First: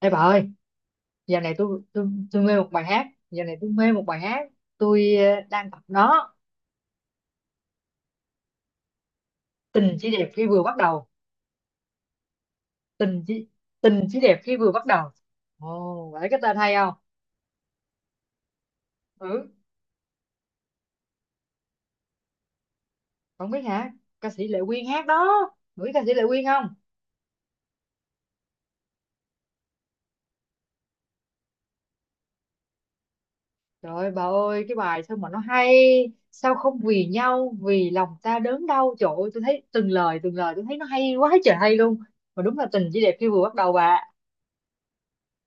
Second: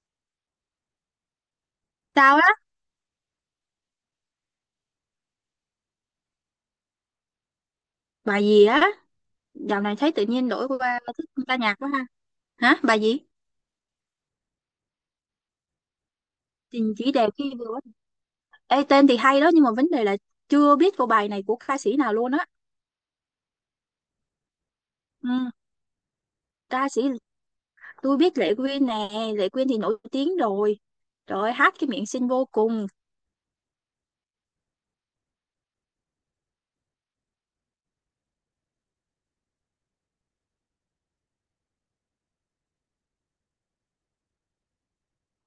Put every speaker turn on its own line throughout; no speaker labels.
Ê bà ơi, giờ này tôi tôi
Tao
tôi
á,
mê một bài hát, giờ này tôi mê một bài hát, tôi đang tập nó,
bà gì á, dạo này
tình chỉ
thấy tự
đẹp khi
nhiên
vừa
đổi
bắt
qua
đầu,
thích ca nhạc quá ha. Hả, bà gì?
tình chỉ tình chỉ đẹp khi vừa bắt đầu. Ồ, phải cái tên hay không?
Tình chỉ đẹp khi vừa. Ê, tên thì hay
Ừ,
đó nhưng mà vấn đề là chưa biết cô bài này của ca sĩ nào luôn á.
không biết hả? Ca sĩ Lệ Quyên hát
Ừ,
đó. Bà biết ca sĩ Lệ Quyên không?
ca sĩ tôi biết Lệ Quyên nè, Lệ Quyên thì nổi tiếng rồi. Rồi hát cái miệng xinh vô cùng.
Trời ơi, bà ơi, cái bài sao mà nó hay, sao không vì nhau, vì lòng ta đớn đau, trời ơi, tôi thấy từng lời tôi thấy nó hay quá trời hay luôn. Mà đúng là tình chỉ đẹp khi vừa bắt đầu bà.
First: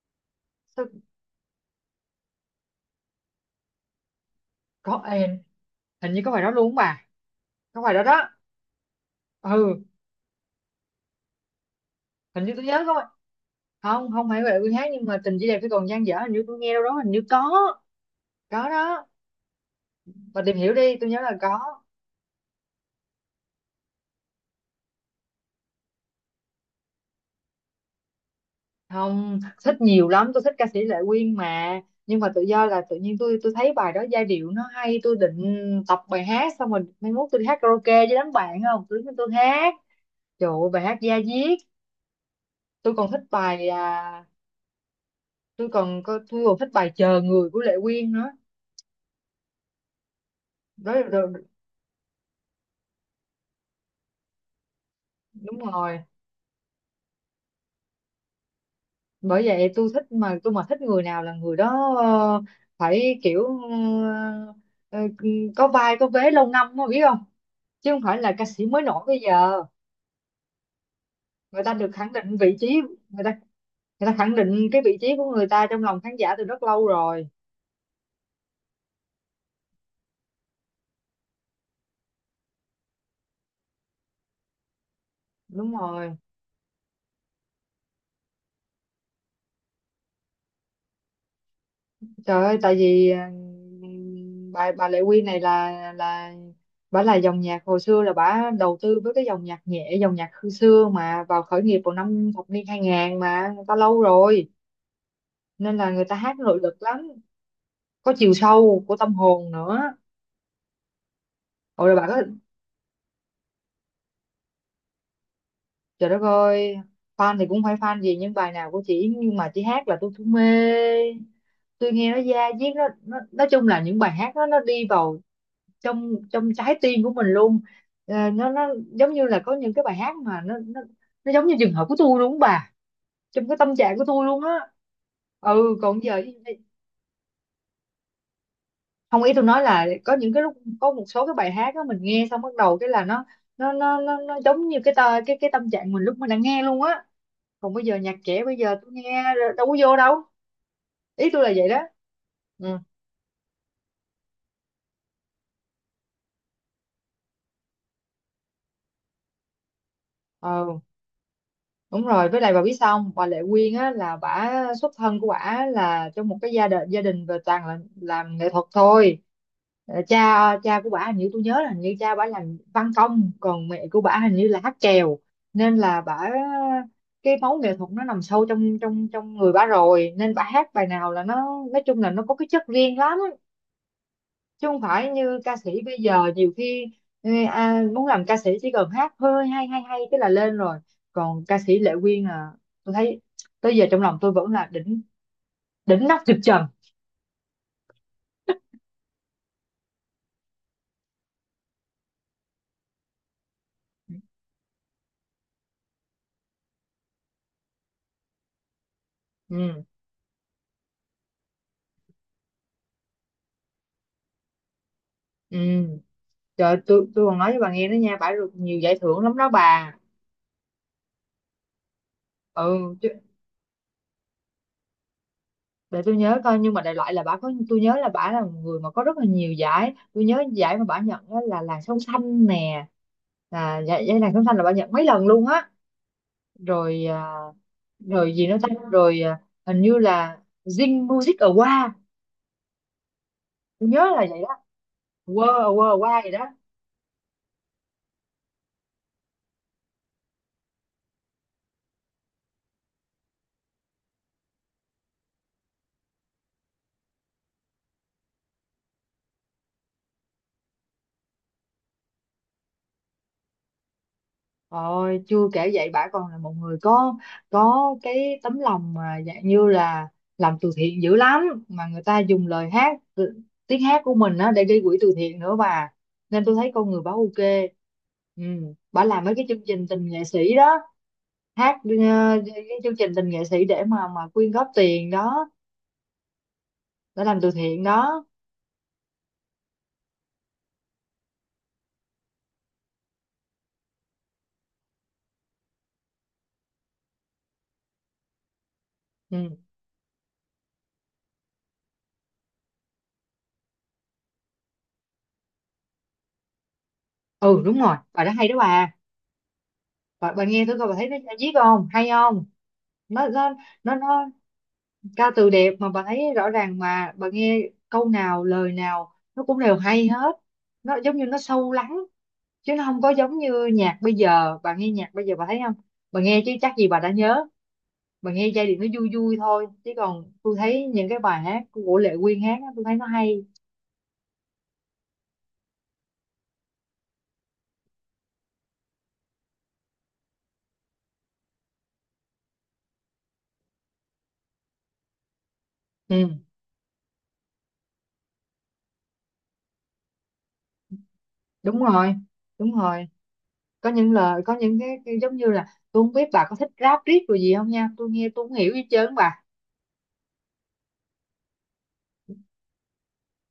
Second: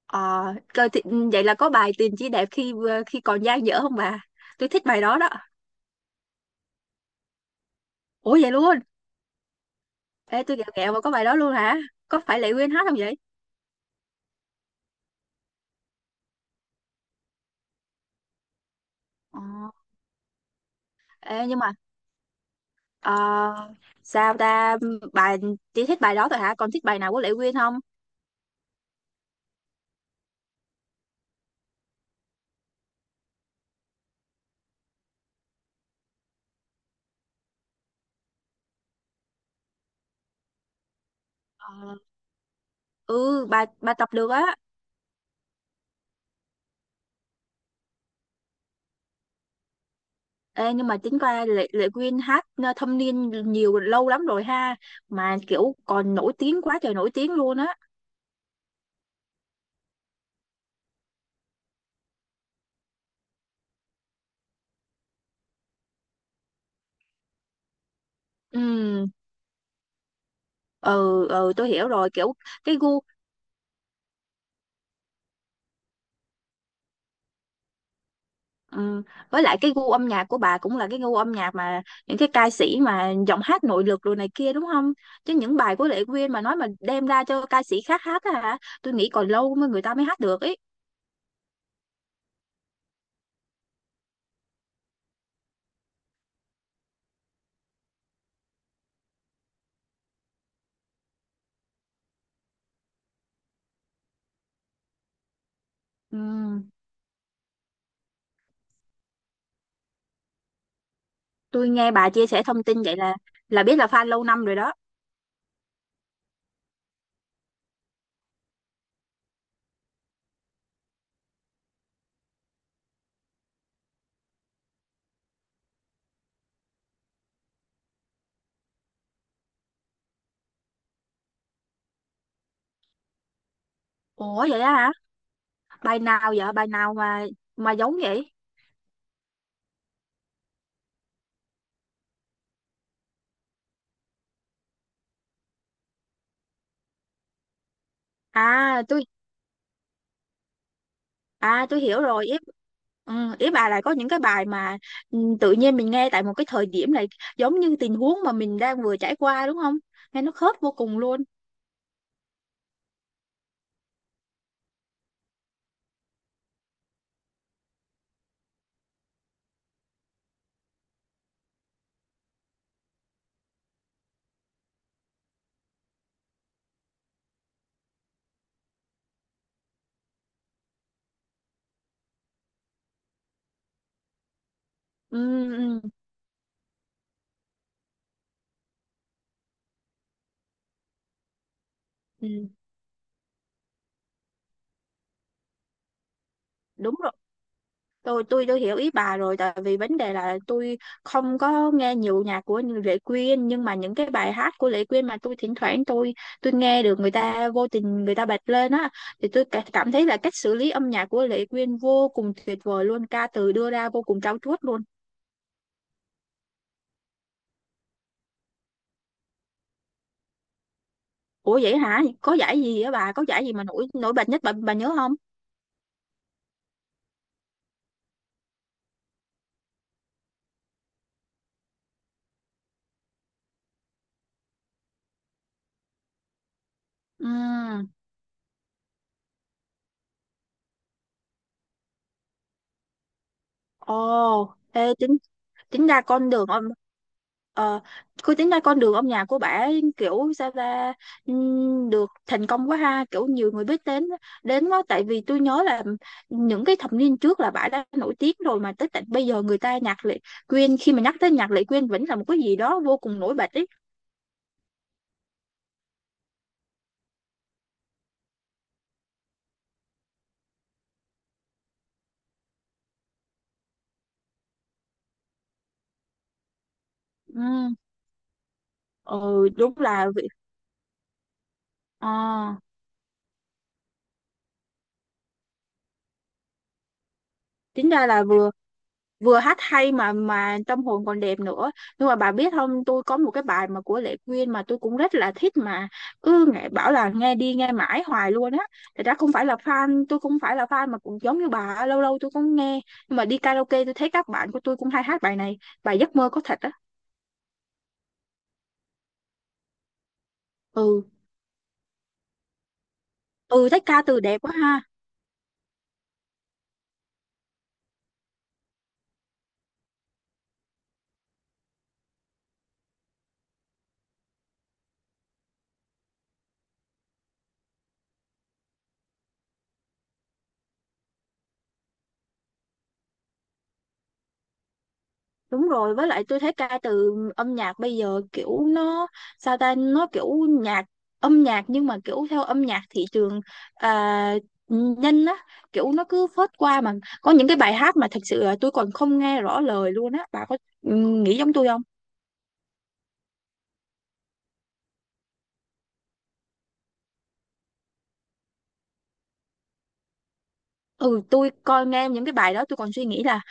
Ờ,
Sao
coi thì, ừ, vậy là có bài Tình chỉ đẹp khi vừa khi còn dang dở không bà? Tôi thích bài
có
đó đó.
hình như có bài đó luôn không bà? Có bài đó đó.
Ủa vậy luôn?
ừ
Ê, tôi gẹo gẹo mà có bài đó luôn hả? Có phải
hình như
Lệ
tôi
Quyên
nhớ
hát không
không
vậy?
không không phải Huệ Vương hát nhưng mà tình chỉ đẹp khi còn dang dở hình như tôi nghe đâu đó hình như có đó,
Ờ,
mà tìm hiểu đi tôi nhớ là
ê, nhưng mà.
có.
Ờ, sao ta, bà chỉ thích bài đó thôi hả, còn thích bài nào của Lệ Quyên không?
Không thích nhiều lắm, tôi thích ca sĩ Lệ Quyên mà, nhưng mà tự do là tự nhiên tôi thấy bài đó giai điệu nó hay, tôi định tập bài hát xong rồi mai mốt tôi đi hát karaoke với đám bạn, không tôi đứng tôi hát, trời ơi bài hát da diết.
Ờ,
Tôi còn thích
ừ, bà
bài
bà tập được á.
tôi còn thích bài Chờ Người của Lệ Quyên nữa.
Ê, nhưng mà
Đó, đó,
tính qua Lệ Quyên hát thâm niên nhiều lâu lắm rồi ha, mà
đúng
kiểu
rồi,
còn nổi tiếng quá trời nổi tiếng luôn á.
bởi vậy tôi thích mà, tôi mà thích người nào là người đó phải kiểu ờ, ờ, có vai có vế lâu năm mà biết không, chứ không phải là ca sĩ mới nổi
Ừ,
bây giờ.
ừ, ừ,
Người
tôi
ta
hiểu
được
rồi,
khẳng
kiểu
định vị
cái
trí,
gu.
người ta người ta khẳng định cái vị trí của người ta trong lòng khán giả từ rất lâu rồi.
Ừ. Với lại cái gu âm nhạc của bà cũng là cái gu âm nhạc mà những cái ca sĩ mà giọng hát nội lực rồi này kia đúng không? Chứ những
Đúng
bài của Lệ
rồi,
Quyên mà nói mà đem ra cho ca sĩ khác hát á hả? Tôi nghĩ còn lâu mới người ta mới hát được ấy.
trời ơi tại vì bà Lệ Quyên này là bà là dòng nhạc hồi xưa, là bà đầu tư với cái dòng nhạc nhẹ, dòng nhạc hồi xưa mà, vào khởi nghiệp vào năm thập niên 2000 mà, người ta lâu rồi nên là người ta
Ừ.
hát nội lực lắm, có chiều sâu của tâm hồn nữa.
Tôi
Ôi
nghe
là bà
bà
có,
chia sẻ thông tin vậy là biết là fan lâu năm rồi đó.
trời đất ơi, fan thì cũng phải fan gì, nhưng bài nào của chị, nhưng mà chị hát là tôi cũng mê. Tôi nghe nó da diết, nó nói chung là những bài hát đó nó đi vào trong trong trái tim của mình luôn. Ờ, nó giống như là có những cái bài hát mà nó giống như trường hợp của tôi luôn á bà, trong cái tâm trạng của tôi luôn
Ủa
á.
vậy đó hả?
Ừ,
Bài
còn giờ
nào vậy? Bài nào mà giống vậy?
không, ý tôi nói là có những cái lúc, có một số cái bài hát đó mình nghe xong bắt đầu cái là nó giống như cái tờ, cái tâm trạng mình lúc mình đang nghe luôn á. Còn bây giờ nhạc trẻ bây giờ
À,
tôi
tôi.
nghe đâu có vô đâu, ý tôi là
À
vậy
tôi
đó.
hiểu rồi ý,
Ừ,
ừ, ý bà là có những cái bài mà, ừ, tự nhiên mình nghe tại một cái thời điểm này giống như tình huống mà mình đang vừa trải qua đúng không? Nghe nó khớp vô
ờ,
cùng luôn.
đúng rồi, với lại bà biết sao không, bà Lệ Quyên á là bả, xuất thân của bả là trong một cái gia đình, gia đình về toàn là làm nghệ thuật thôi. Ờ, cha cha của bả hình như tôi nhớ là hình như cha bả làm văn công, còn mẹ của bả hình như là hát chèo, nên là bả, cái máu nghệ thuật nó nằm sâu trong trong trong người bả rồi, nên bả hát bài nào là nó, nói chung là nó có cái chất riêng lắm, chứ không phải
Ừ,
như ca sĩ
ừ,
bây giờ nhiều khi muốn làm ca sĩ chỉ cần hát hơi hay hay hay cái là lên rồi. Còn ca sĩ Lệ Quyên
ừ,
tôi thấy tới giờ trong lòng tôi vẫn là đỉnh, đỉnh nóc trực trần.
đúng rồi. Tôi hiểu ý bà rồi tại vì vấn đề là tôi không có nghe nhiều nhạc của Lệ Quyên, nhưng mà những cái bài hát của Lệ Quyên mà tôi thỉnh thoảng tôi nghe được, người ta vô tình người ta bật lên á, thì tôi
ừ
cảm thấy là cách xử lý âm nhạc của Lệ Quyên vô cùng tuyệt vời luôn, ca từ đưa ra vô cùng trau chuốt luôn.
ừ Trời ơi, tôi còn nói với bà nghe đó nha, bà được nhiều giải thưởng lắm đó bà.
Ủa vậy hả? Có giải gì á
ừ chứ-
bà? Có giải gì mà nổi nổi bật nhất bà nhớ không?
để tôi nhớ coi, nhưng mà đại loại là bà có, tôi nhớ là bà là một người mà có rất là nhiều giải, tôi nhớ giải mà bà nhận đó là Làn Sóng Xanh nè, là giải, giải Làn Sóng Xanh là bà nhận mấy lần luôn á. Rồi
Ừ.
rồi gì nữa ta, rồi hình như là Zing Music Award, tôi nhớ là vậy
Ồ,
đó.
ê, tính
Wow
tính
Award,
ra
Award
con
gì
đường
đó.
ông ờ cứ tính ra con đường âm nhạc của bà ấy, kiểu sao ta, được thành công quá ha, kiểu nhiều người biết đến đến quá, tại vì tôi nhớ là những cái thập niên trước là bà đã nổi tiếng rồi mà tới tận bây giờ, người ta nhạc Lệ Quyên khi mà nhắc tới nhạc Lệ Quyên vẫn là một cái gì đó vô cùng nổi bật ấy.
Rồi chưa kể vậy bả còn là một người có cái tấm lòng mà dạng như là làm từ thiện dữ lắm, mà người ta dùng lời hát tiếng hát của mình á để gây quỹ từ thiện nữa bà, nên tôi thấy con người bả ok.
Ừ,
Ừ, bả làm mấy cái
ừ,
chương
đúng
trình tình
là
nghệ sĩ đó, hát
ờ
cái chương trình tình nghệ sĩ để mà quyên góp tiền đó, để làm từ thiện
tính ra là
đó.
vừa vừa hát hay mà tâm hồn còn đẹp nữa, nhưng mà bà biết không, tôi có một cái bài mà của Lệ Quyên mà tôi cũng rất là thích mà cứ nghe bảo là nghe đi nghe mãi hoài luôn á. Thật ra không phải là
Ừ,
fan, tôi cũng phải là fan mà cũng giống như bà, lâu lâu tôi cũng nghe, nhưng mà đi karaoke tôi thấy các bạn của tôi cũng hay hát bài này, bài Giấc mơ có thật á.
ừ, đúng rồi bài đó hay đó bà. Bà nghe tôi coi bà
Ừ,
thấy nó viết không hay không, nó
ừ, thấy ca từ
nó
đẹp quá ha.
ca từ đẹp mà, bà thấy rõ ràng mà, bà nghe câu nào lời nào nó cũng đều hay hết, nó giống như nó sâu lắng, chứ nó không có giống như nhạc bây giờ. Bà nghe nhạc bây giờ bà thấy không, bà nghe chứ chắc gì bà đã nhớ, bà nghe giai điệu nó vui vui thôi, chứ còn tôi thấy những cái bài hát của Lệ Quyên hát á, tôi thấy nó hay.
Đúng rồi, với lại tôi thấy ca từ âm nhạc bây giờ kiểu nó sao ta, nó kiểu nhạc, âm nhạc nhưng mà kiểu theo âm nhạc thị trường, à, nhanh á, kiểu nó cứ
Ừ,
phớt qua mà có những cái bài hát mà thật sự là tôi còn không nghe rõ lời luôn á, bà có, ừ, nghĩ giống tôi không?
đúng rồi, đúng rồi, có những lời có cái giống như là, tôi không biết bà có thích rap riết rồi gì không nha, tôi nghe tôi không hiểu gì hết trơn bà.
Ừ, tôi coi nghe những cái bài đó tôi còn suy nghĩ là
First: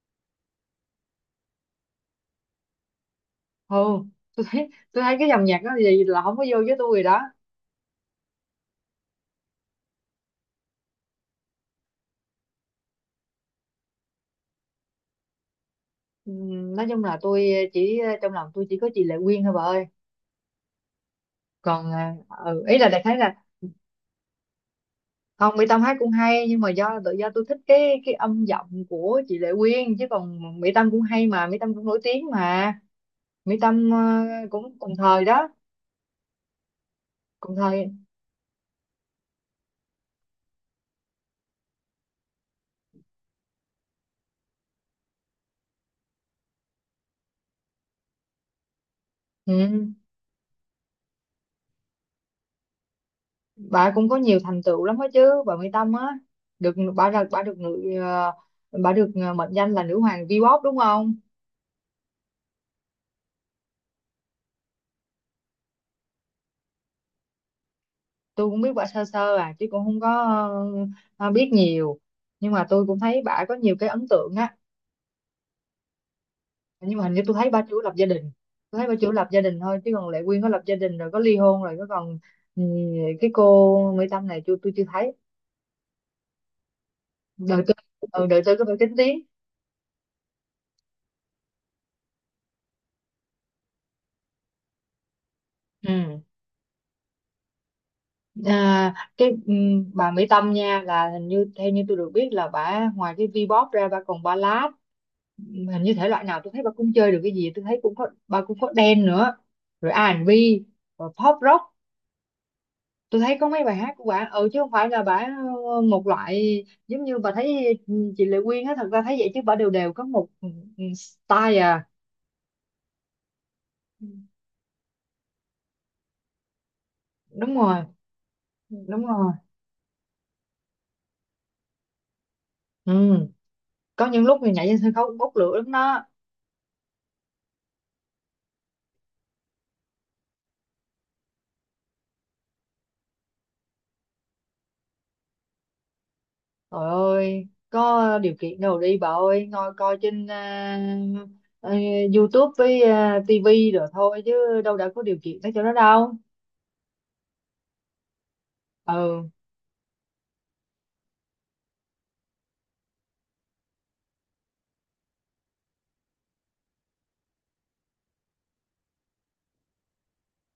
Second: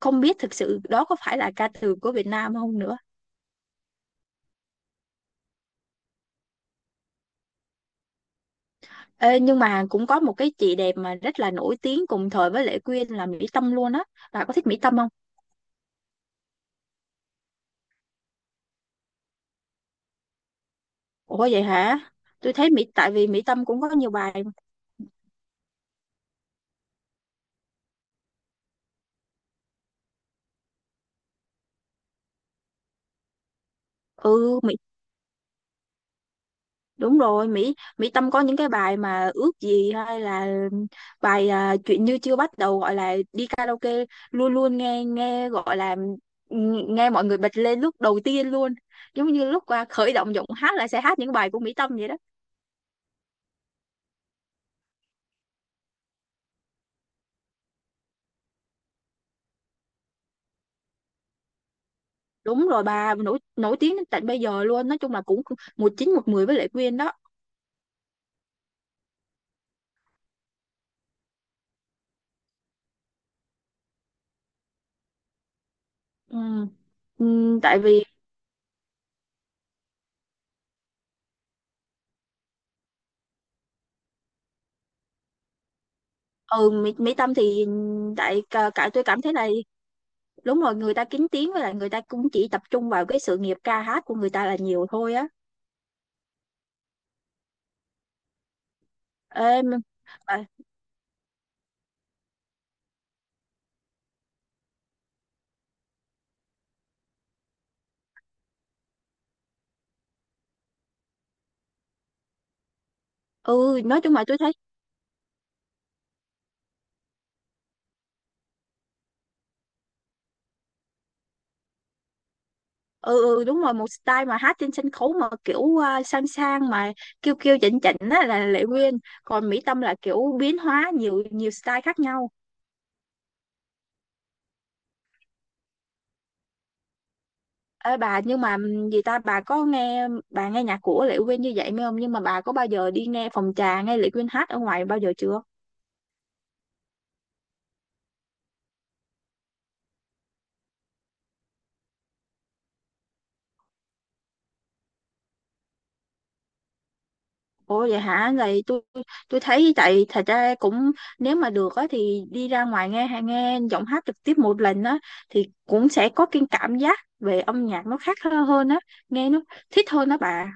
không biết thực sự đó có phải là ca từ của Việt Nam không nữa.
Ừ, tôi thấy cái dòng nhạc đó gì là không có vô với tôi rồi đó.
Ê, nhưng mà cũng có một cái chị đẹp mà rất là nổi tiếng cùng thời với Lệ Quyên là Mỹ Tâm luôn á. Bà có thích Mỹ Tâm không?
Nói chung là tôi chỉ trong lòng tôi chỉ có chị Lệ Quyên thôi bà ơi,
Ủa vậy
còn
hả? Tôi
ừ,
thấy
ý
Mỹ,
là đại
tại
khái
vì
là
Mỹ Tâm cũng có nhiều bài.
không, Mỹ Tâm hát cũng hay, nhưng mà do tự do tôi thích cái âm giọng của chị Lệ Quyên, chứ còn Mỹ Tâm cũng hay mà, Mỹ Tâm cũng nổi tiếng mà, Mỹ Tâm
Ừ, Mỹ,
cũng cùng thời đó,
đúng rồi,
cùng
Mỹ
thời.
Mỹ Tâm có những cái bài mà ước gì, hay là bài à, chuyện như chưa bắt đầu, gọi là đi karaoke luôn luôn nghe nghe gọi là nghe mọi người bật lên lúc đầu tiên luôn. Giống như lúc à,
Ừ,
khởi động giọng hát là sẽ hát những bài của Mỹ Tâm vậy đó.
bà cũng có nhiều thành tựu lắm đó chứ bà Mỹ Tâm á, được bà ra bà được người bà được mệnh danh là nữ hoàng V-pop đúng không.
Đúng rồi, bà nổi nổi tiếng đến tận bây giờ luôn, nói chung là cũng một chín một mười với Lệ Quyên đó.
Tôi cũng biết bà sơ sơ à, chứ cũng không có ờ, biết nhiều, nhưng mà tôi cũng thấy bà có nhiều cái ấn tượng á,
Ừ.
nhưng mà hình như tôi thấy
Ừ,
bà
tại
chủ lập
vì
gia đình. Tôi thấy bà chủ lập gia đình thôi, chứ còn Lệ Quyên có lập gia đình rồi có ly hôn rồi có còn, ừ, cái cô Mỹ Tâm này tôi chưa thấy
ừ Mỹ Tâm
đời
thì
tôi, ừ, đời
tại
tôi có
cả,
phải
cả
kín
tôi
tiếng.
cảm thấy là đúng rồi, người ta kín tiếng, với lại người ta cũng chỉ tập trung vào cái sự nghiệp ca hát của người ta là nhiều thôi á.
Ừ, À, cái
Ê, mà-,
bà Mỹ
à,
Tâm nha là hình như theo như tôi được biết là bà ngoài cái V-pop ra bà còn ballad. Hình như thể loại nào tôi thấy bà cũng chơi được, cái gì tôi thấy cũng có, bà cũng có dance nữa, rồi R&B, rồi pop rock, tôi thấy có mấy bài
ừ,
hát
nói
của
chung là
bà,
tôi
ừ,
thấy
chứ không phải là bà một loại, giống như bà thấy chị Lệ Quyên á, thật ra thấy vậy chứ bà đều đều có một style à.
ừ, ừ, đúng rồi, một
Ừ,
style mà hát trên sân khấu mà kiểu à, sang sang mà kêu
đúng
kêu
rồi,
chỉnh chỉnh á là Lệ
Ừ,
Quyên,
đúng rồi,
còn Mỹ Tâm là kiểu biến hóa nhiều nhiều style khác nhau.
ừ, có những lúc thì nhảy trên sân khấu cũng bốc lửa lắm đó.
Ê bà, nhưng mà gì ta, bà nghe nhạc của Lệ Quyên như vậy mới không, nhưng mà bà có bao giờ đi nghe phòng trà nghe Lệ Quyên hát ở ngoài bao giờ chưa?
Trời ơi, có điều kiện đâu đi bà ơi, ngồi coi trên à, YouTube với TV rồi thôi, chứ đâu đã có điều kiện tới chỗ đó đâu.
Ủa vậy hả? Vậy tôi
Ừ,
tôi thấy tại thật ra cũng nếu mà được á thì đi ra ngoài nghe hay nghe giọng hát trực tiếp một lần á thì cũng sẽ có cái cảm giác về âm nhạc nó khác hơn hơn á, nghe nó thích hơn đó bà.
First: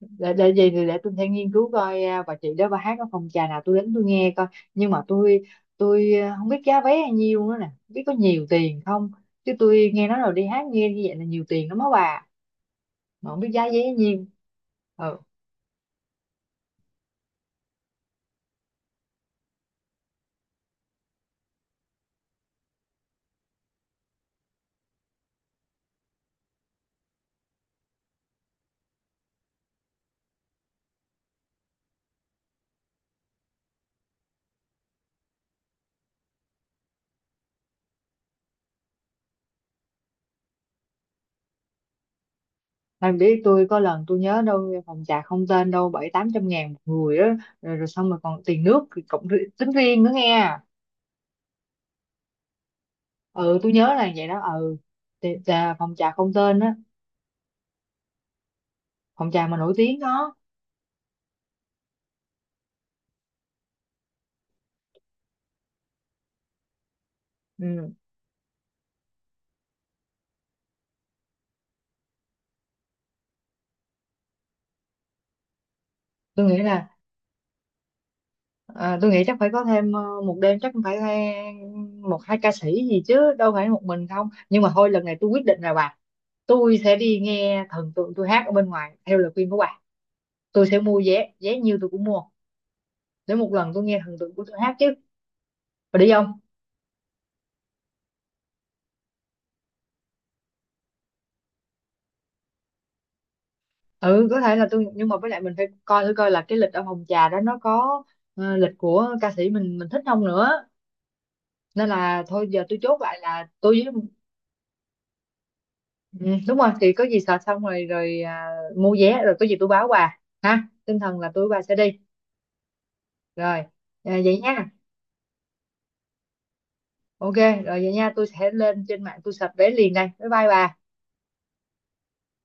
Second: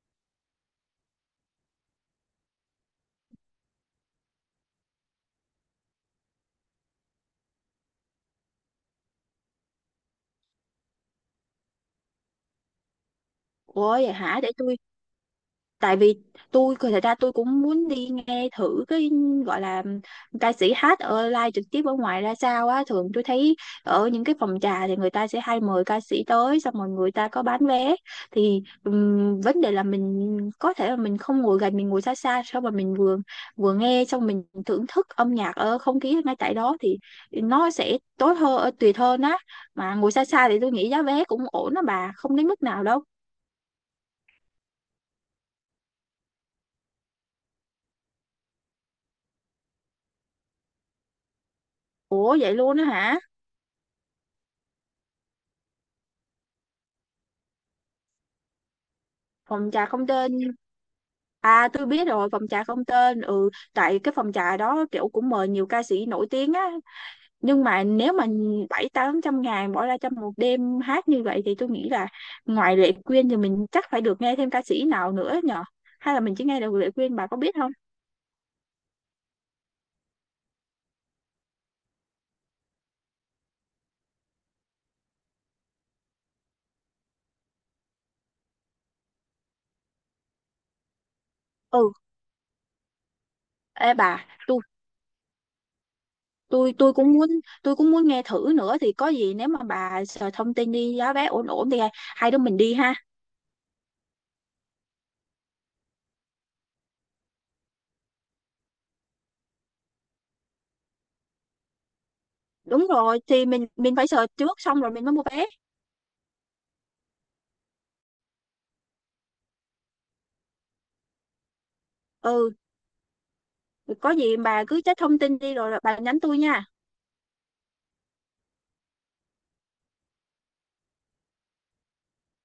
để gì thì để tôi sẽ nghiên cứu coi bà chị đó bà hát ở phòng trà nào tôi đến tôi nghe coi. Nhưng mà tôi không biết giá vé bao nhiêu nữa nè, không biết có nhiều tiền không. Chứ tôi nghe nói rồi đi hát nghe như vậy là nhiều tiền lắm á bà, mà không biết giá vé
Ủa
bao
vậy
nhiêu.
hả? Để tôi,
Ừ.
tại vì tôi thật ra tôi cũng muốn đi nghe thử cái gọi là ca sĩ hát ở live trực tiếp ở ngoài ra sao á, thường tôi thấy ở những cái phòng trà thì người ta sẽ hay mời ca sĩ tới xong rồi người ta có bán vé, thì vấn đề là mình có thể là mình không ngồi gần, mình ngồi xa xa xong mà mình vừa vừa nghe xong mình thưởng thức âm nhạc ở không khí ngay tại đó thì nó sẽ tốt hơn tuyệt hơn á, mà ngồi xa xa thì tôi nghĩ giá vé cũng ổn đó bà, không đến mức nào đâu.
Em biết tôi có lần tôi nhớ đâu phòng trà Không Tên đâu bảy tám trăm ngàn một người đó, rồi, rồi xong rồi còn tiền nước thì tính riêng nữa nghe.
Ủa vậy luôn á hả?
Ừ, tôi nhớ là vậy đó. Ừ, thì, phòng trà Không Tên á, phòng trà mà
Phòng
nổi
trà
tiếng
Không Tên,
đó.
à tôi biết rồi, phòng trà Không Tên. Ừ, tại cái phòng trà đó kiểu cũng mời nhiều ca sĩ nổi tiếng á, nhưng mà
Ừ,
nếu mà 700-800 ngàn bỏ ra trong một đêm hát như vậy thì tôi nghĩ là ngoài Lệ Quyên thì mình chắc phải được nghe thêm ca sĩ nào nữa nhở, hay là mình chỉ
tôi nghĩ
nghe được
là
Lệ Quyên, bà có biết không?
tôi nghĩ chắc phải có thêm một đêm chắc cũng phải một hai ca sĩ gì chứ đâu phải một mình không. Nhưng mà thôi lần này tôi quyết định rồi bà, tôi sẽ đi nghe thần tượng tôi hát ở bên ngoài theo lời khuyên của bà. Tôi sẽ mua vé, vé nhiêu tôi
Ừ,
cũng mua để một lần tôi
ê
nghe
bà,
thần tượng của tôi hát chứ, và đi không.
tôi tôi cũng muốn tôi cũng muốn nghe thử nữa, thì có gì nếu mà bà sợ thông tin đi giá vé ổn ổn thì hai đứa mình đi ha.
Ừ, có thể là tôi, nhưng mà với lại mình phải coi thử coi là cái lịch ở phòng trà đó nó có lịch của ca sĩ mình thích không nữa, nên là thôi giờ tôi
Đúng
chốt lại
rồi, thì
là
mình
tôi với.
mình phải search trước xong rồi mình mới mua vé.
Ừ, đúng rồi, thì có gì sợ xong rồi rồi à, mua vé rồi có gì tôi báo bà ha, tinh thần là tôi và sẽ đi
Ừ,
rồi.
có gì
Vậy
bà
nha,
cứ check thông tin đi rồi bà nhắn tôi nha.
ok rồi vậy nha, tôi sẽ lên trên mạng tôi search vé liền đây, bye bye bà.